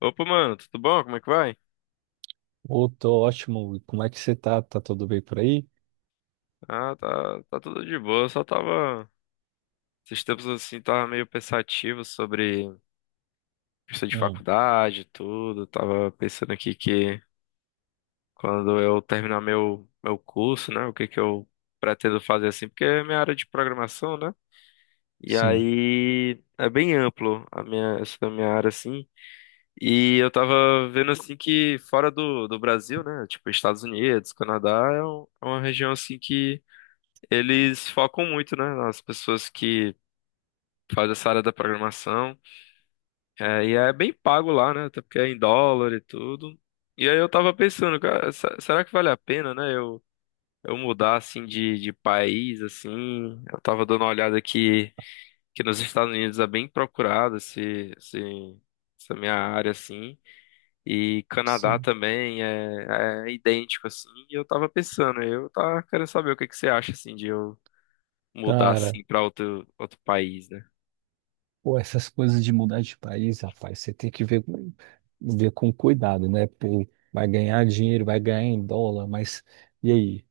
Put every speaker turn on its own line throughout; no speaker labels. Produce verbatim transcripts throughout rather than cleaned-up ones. Opa, mano, tudo bom? Como é que vai?
Ô, tô ótimo. E como é que você tá? Tá tudo bem por aí?
Ah, tá, tá tudo de boa. Eu só tava. Esses tempos assim, tava meio pensativo sobre questão de
Hum,
faculdade e tudo. Tava pensando aqui que quando eu terminar meu, meu curso, né? O que que eu pretendo fazer assim, porque é minha área de programação, né? E
sim,
aí é bem amplo a minha, essa minha área assim. E eu tava vendo assim que fora do, do Brasil, né? Tipo, Estados Unidos, Canadá, é um- é uma região assim que eles focam muito, né, nas pessoas que fazem essa área da programação. É, e é bem pago lá, né? Até porque é em dólar e tudo. E aí eu tava pensando, cara, se- será que vale a pena, né? Eu, eu mudar assim de, de país, assim. Eu tava dando uma olhada aqui que nos Estados Unidos é bem procurado esse, esse, essa minha área, assim. E Canadá
sim.
também é, é idêntico, assim. E eu tava pensando, eu tava querendo saber o que que você acha, assim, de eu mudar
Cara,
assim pra outro, outro país, né?
pô, essas coisas de mudar de país, rapaz, você tem que ver, com- ver com cuidado, né? Pô, vai ganhar dinheiro, vai ganhar em dólar, mas e aí?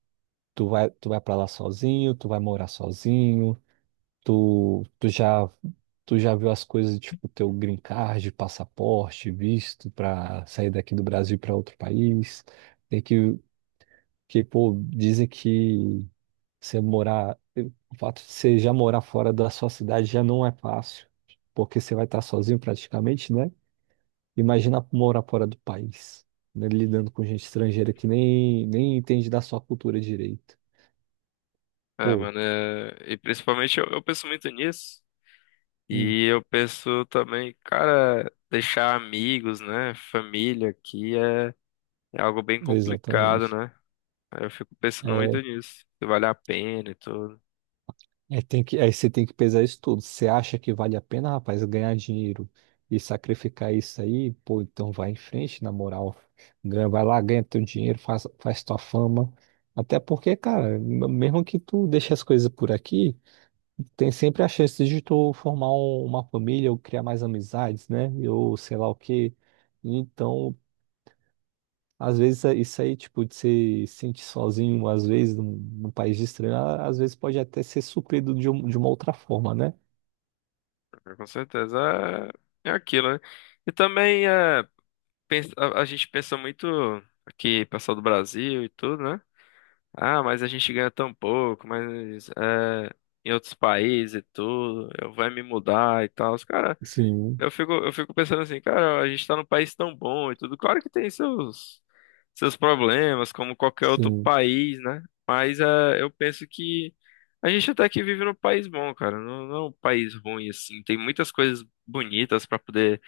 Tu vai, tu vai pra lá sozinho? Tu vai morar sozinho? Tu, tu já, tu já viu as coisas, tipo, teu green card, passaporte, visto pra sair daqui do Brasil pra outro país? Tem que, que, pô, dizem que você morar, o fato de você já morar fora da sua cidade já não é fácil, porque você vai estar sozinho praticamente, né? Imagina morar fora do país, né? Lidando com gente estrangeira que nem, nem entende da sua cultura direito.
É,
Pô,
mano, é... e principalmente eu, eu penso muito nisso.
hum,
E eu penso também, cara, deixar amigos, né? Família aqui é, é algo bem complicado,
exatamente.
né? Aí eu fico pensando
É,
muito nisso, se vale a pena e tudo.
É, tem que, aí você tem que pesar isso tudo. Você acha que vale a pena, rapaz, ganhar dinheiro e sacrificar isso aí? Pô, então vai em frente, na moral. Ganha- Vai lá, ganha teu dinheiro, faz, faz tua fama. Até porque, cara, m- mesmo que tu deixe as coisas por aqui, tem sempre a chance de tu formar um- uma família ou criar mais amizades, né? Ou sei lá o quê. Então, às vezes, é isso aí, tipo, de se sentir sozinho, às vezes, num, num país estranho, a- às vezes pode até ser suprido de, um- de uma outra forma, né?
Mas, com certeza é, é aquilo, né? E também é, pens- a, a gente pensa muito aqui, pessoal do Brasil e tudo, né? Ah, mas a gente ganha tão pouco, mas é, em outros países e tudo, eu vai me mudar e tal. Os cara,
Sim,
eu fico, eu fico pensando assim, cara, a gente tá num país tão bom e tudo. Claro que tem seus, seus problemas, como qualquer outro
sim,
país, né? Mas é, eu penso que a gente até que vive num país bom, cara. Não, não é um país ruim, assim. Tem muitas coisas bonitas pra poder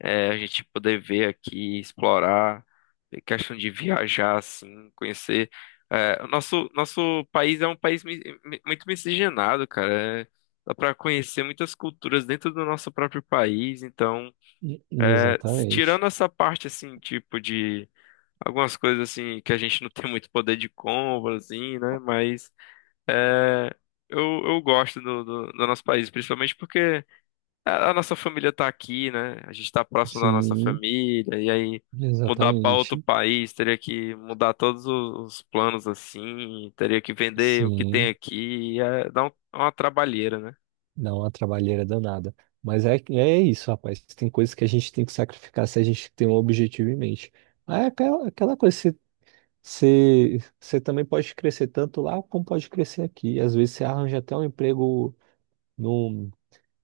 é, a gente poder ver aqui, explorar, é questão de viajar, assim, conhecer. É, o nosso, nosso país é um país mi- mi- muito miscigenado, cara. É, dá para conhecer muitas culturas dentro do nosso próprio país. Então,
e-
é, s- tirando
exatamente.
essa parte, assim, tipo de algumas coisas, assim, que a gente não tem muito poder de compra, assim, né? Mas é, eu, eu gosto do, do do nosso país, principalmente porque. A a nossa família tá aqui, né? A gente tá próximo da nossa
Sim,
família, e aí mudar pra outro
exatamente.
país, teria que mudar todos o- os planos assim, teria que vender o que tem
Sim,
aqui, é, dá um- é uma trabalheira, né?
dá uma trabalheira danada. Mas é, é isso, rapaz. Tem coisas que a gente tem que sacrificar se a gente tem um objetivo em mente. Aí é aquela, aquela coisa, você, você, você também pode crescer tanto lá como pode crescer aqui. Às vezes você arranja até um emprego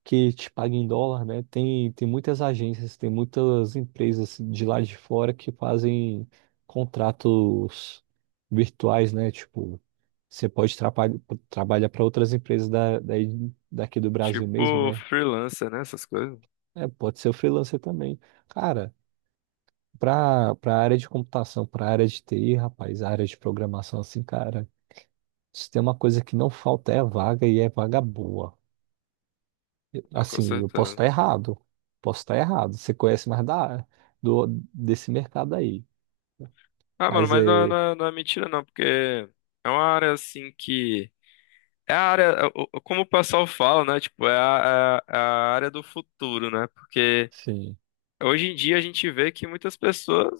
que te paga em dólar, né? Tem, tem muitas agências, tem muitas empresas de lá de fora que fazem contratos virtuais, né? Tipo, você pode trapa- trabalhar para outras empresas da, daí- daqui do Brasil mesmo,
Tipo
né?
freelancer, né? Essas coisas.
É, pode ser o freelancer também. Cara, para para área de computação, para área de T I, rapaz, a área de programação, assim, cara, se tem uma coisa que não falta é vaga e é vaga boa.
Com
Assim, eu posso
certeza.
estar errado. Posso estar errado. Você conhece mais da, do, desse mercado aí.
Ah, mano,
Mas
mas não, é- não,
é.
é não é mentira não, porque é uma área assim que. É a área, é o- o- como o pessoal fala, né? Tipo, é a, é a é a área do futuro, né? Porque
Sim,
hoje em dia a gente vê que muitas pessoas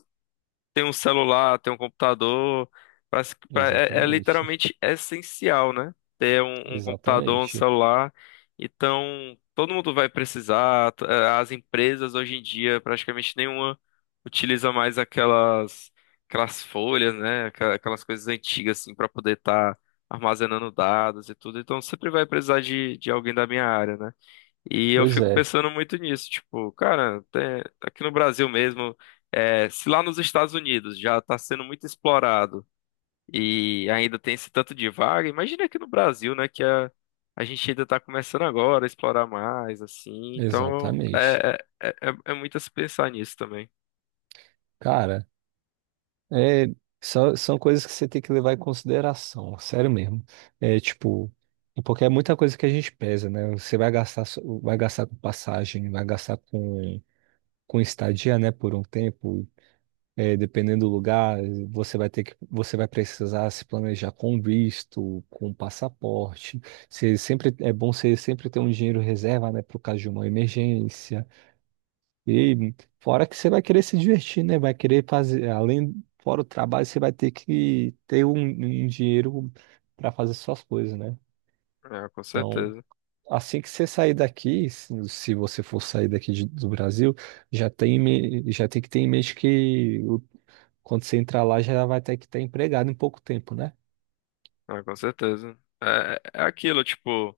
tem um celular, tem um computador. Parece que pra- é, é
exatamente.
literalmente essencial, né? Ter um, um computador, um
Exatamente.
celular. Então, todo mundo vai precisar. t- eh, As empresas hoje em dia, praticamente nenhuma utiliza mais aquelas, aquelas folhas, né? Aquela- Aquelas coisas antigas, assim, para poder estar armazenando dados e tudo. Então, sempre vai precisar de, de alguém da minha área, né? E eu
Pois
fico
é,
pensando muito nisso, tipo, cara, tem- aqui no Brasil mesmo, é, se lá nos Estados Unidos já está sendo muito explorado e ainda tem esse tanto de vaga, imagina aqui no Brasil, né, que a, a gente ainda está começando agora a explorar mais, assim, então
exatamente.
é, é, é, é- é muito a se pensar nisso também.
Cara, é, são, são coisas que você tem que levar em consideração, sério mesmo. É tipo, porque é muita coisa que a gente pesa, né? Você vai gastar, so- vai gastar com passagem, vai gastar com, com estadia, né, por um tempo. É, dependendo do lugar, você vai ter que, você vai precisar se planejar com visto, com passaporte. Você sempre é bom você sempre ter um dinheiro reserva, né, para o caso de uma emergência. E fora que você vai querer se divertir, né? Vai querer fazer, além fora o trabalho, você vai ter que ter um, um dinheiro para fazer suas coisas, né?
É, com
Então,
certeza,
assim que você sair daqui, se se você for sair daqui de- do Brasil, já tem, em me- já tem que ter em mente que quando você entrar lá, já vai ter que estar empregado em pouco tempo, né?
é, com certeza. É, é é aquilo, tipo,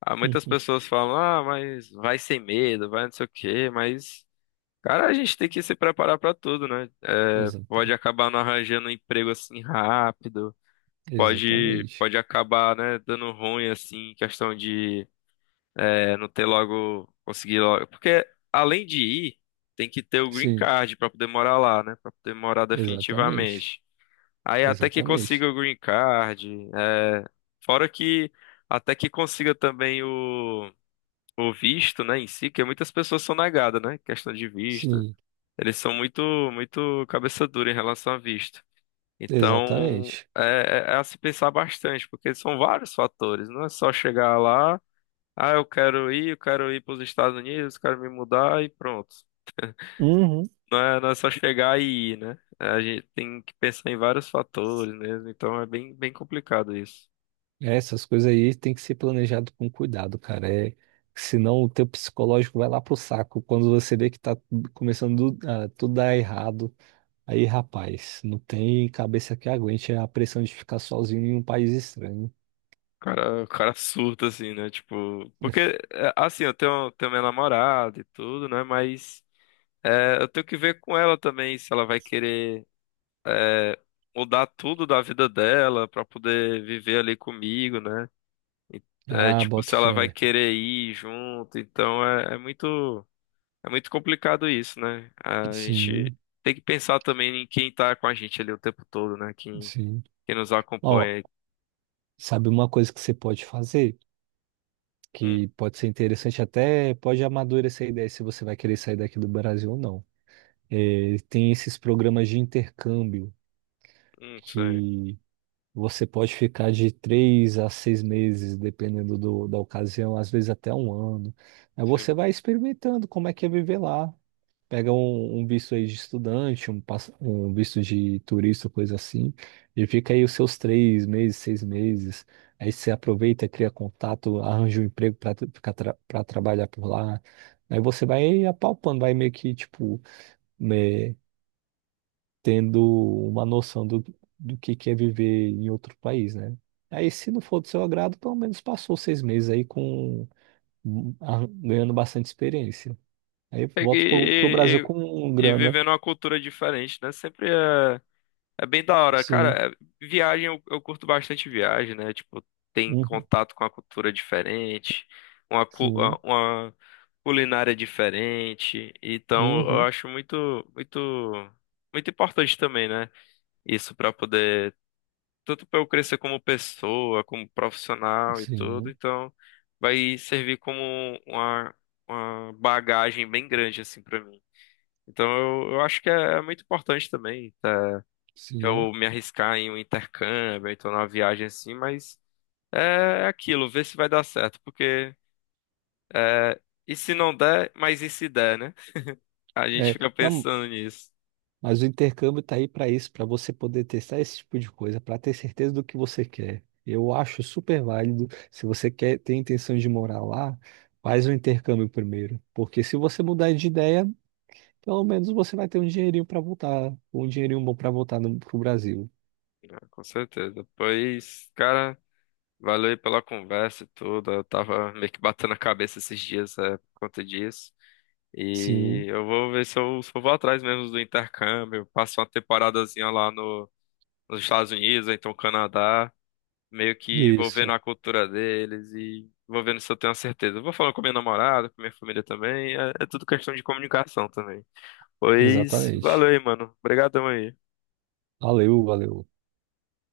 há muitas
Uhum.
pessoas falam, ah, mas vai sem medo, vai não sei o quê, mas. Cara, a gente tem que se preparar pra tudo, né? É, pode
Exata-
acabar não arranjando um emprego assim rápido, pode,
Exatamente.
pode acabar, né, dando ruim assim, questão de é, não ter logo, conseguir logo. Porque além de ir, tem que ter o green
Sim,
card pra poder morar lá, né? Pra poder morar
exatamente.
definitivamente. Aí até que consiga
Exatamente.
o green card, é, fora que até que consiga também o, o visto, né, em si, que muitas pessoas são negadas, né? Questão de visto.
Sim,
Eles são muito, muito cabeça dura em relação a visto. Então,
exatamente.
é, é- é a se pensar bastante, porque são vários fatores. Não é só chegar lá, ah, eu quero ir, eu quero ir para os Estados Unidos, quero me mudar e pronto.
Uhum.
Não é, não é só chegar e ir, né? É, a gente tem que pensar em vários fatores mesmo, então é bem, bem complicado isso.
É, essas coisas aí tem que ser planejado com cuidado, cara. É, senão o teu psicológico vai lá pro saco quando você vê que tá começando do- a tudo dar errado. Aí, rapaz, não tem cabeça que aguente a pressão de ficar sozinho em um país estranho.
O cara, o cara surta, assim, né? Tipo, porque, é, assim, eu tenho, tenho minha namorada e tudo, né? Mas é, eu tenho que ver com ela também se ela vai querer. É, mudar tudo da vida dela pra poder viver ali comigo, né? E, é,
Ah,
tipo,
boto
se ela vai
fé.
querer ir junto, então é, é muito é muito complicado isso, né? A gente
Sim,
tem que pensar também em quem tá com a gente ali o tempo todo, né? Quem,
sim.
quem nos
Ó,
acompanha.
sabe uma coisa que você pode fazer,
Hum,
que pode ser interessante até, pode amadurecer a ideia se você vai querer sair daqui do Brasil ou não. É, tem esses programas de intercâmbio
hum, sei,
que você pode ficar de três a seis meses, dependendo do- da ocasião, às vezes até um ano. Aí
sim.
você vai experimentando como é que é viver lá. Pega um, um visto aí de estudante, um, pass- um visto de turista, coisa assim, e fica aí os seus três meses, seis meses. Aí você aproveita, cria contato, arranja um emprego para ficar tra para trabalhar por lá. Aí você vai apalpando, vai meio que, tipo, né, tendo uma noção do, do que que é viver em outro país, né? Aí, se não for do seu agrado, pelo menos passou seis meses aí com arran- ganhando bastante experiência. Aí
E,
volta pro, pro Brasil
e,
com
e, e
grana.
vivendo uma cultura diferente, né? Sempre é. É bem da hora,
Sim.
cara. é- Viagem, eu, eu curto bastante viagem, né? Tipo, tem
Uhum,
contato com a cultura diferente, uma, cu- a-
sim,
uma culinária diferente. Então, eu
uhum,
acho muito, muito, muito importante também, né? Isso para poder, tanto para eu crescer como pessoa, como profissional e tudo.
sim,
Então, vai servir como uma, uma bagagem bem grande, assim, para mim. Então, eu, eu acho que é, é muito importante também, tá?
sim.
Eu me arriscar em um intercâmbio, então numa viagem assim, mas é é aquilo, ver se vai dar certo, porque é, e se não der, mas e se der, né? A gente
É,
fica
não,
pensando nisso.
mas o intercâmbio está aí para isso, para você poder testar esse tipo de coisa, para ter certeza do que você quer. Eu acho super válido. Se você quer, tem intenção de morar lá, faz o intercâmbio primeiro, porque se você mudar de ideia, pelo menos você vai ter um dinheirinho para voltar, um dinheirinho bom para voltar para o Brasil.
Ah, com certeza. Pois, cara, valeu aí pela conversa e tudo. Eu tava meio que batendo a cabeça esses dias, é, por conta disso. E
Sim,
eu vou ver se eu, se eu vou atrás mesmo do intercâmbio, passo uma temporadazinha lá no, nos Estados Unidos, ou então Canadá. Meio que vou vendo a
isso,
cultura deles e vou vendo se eu tenho a certeza. Eu vou falando com minha namorada, com minha família também, é, é tudo questão de comunicação também. Pois, valeu
exatamente.
aí, mano. Obrigadão aí.
Valeu, valeu.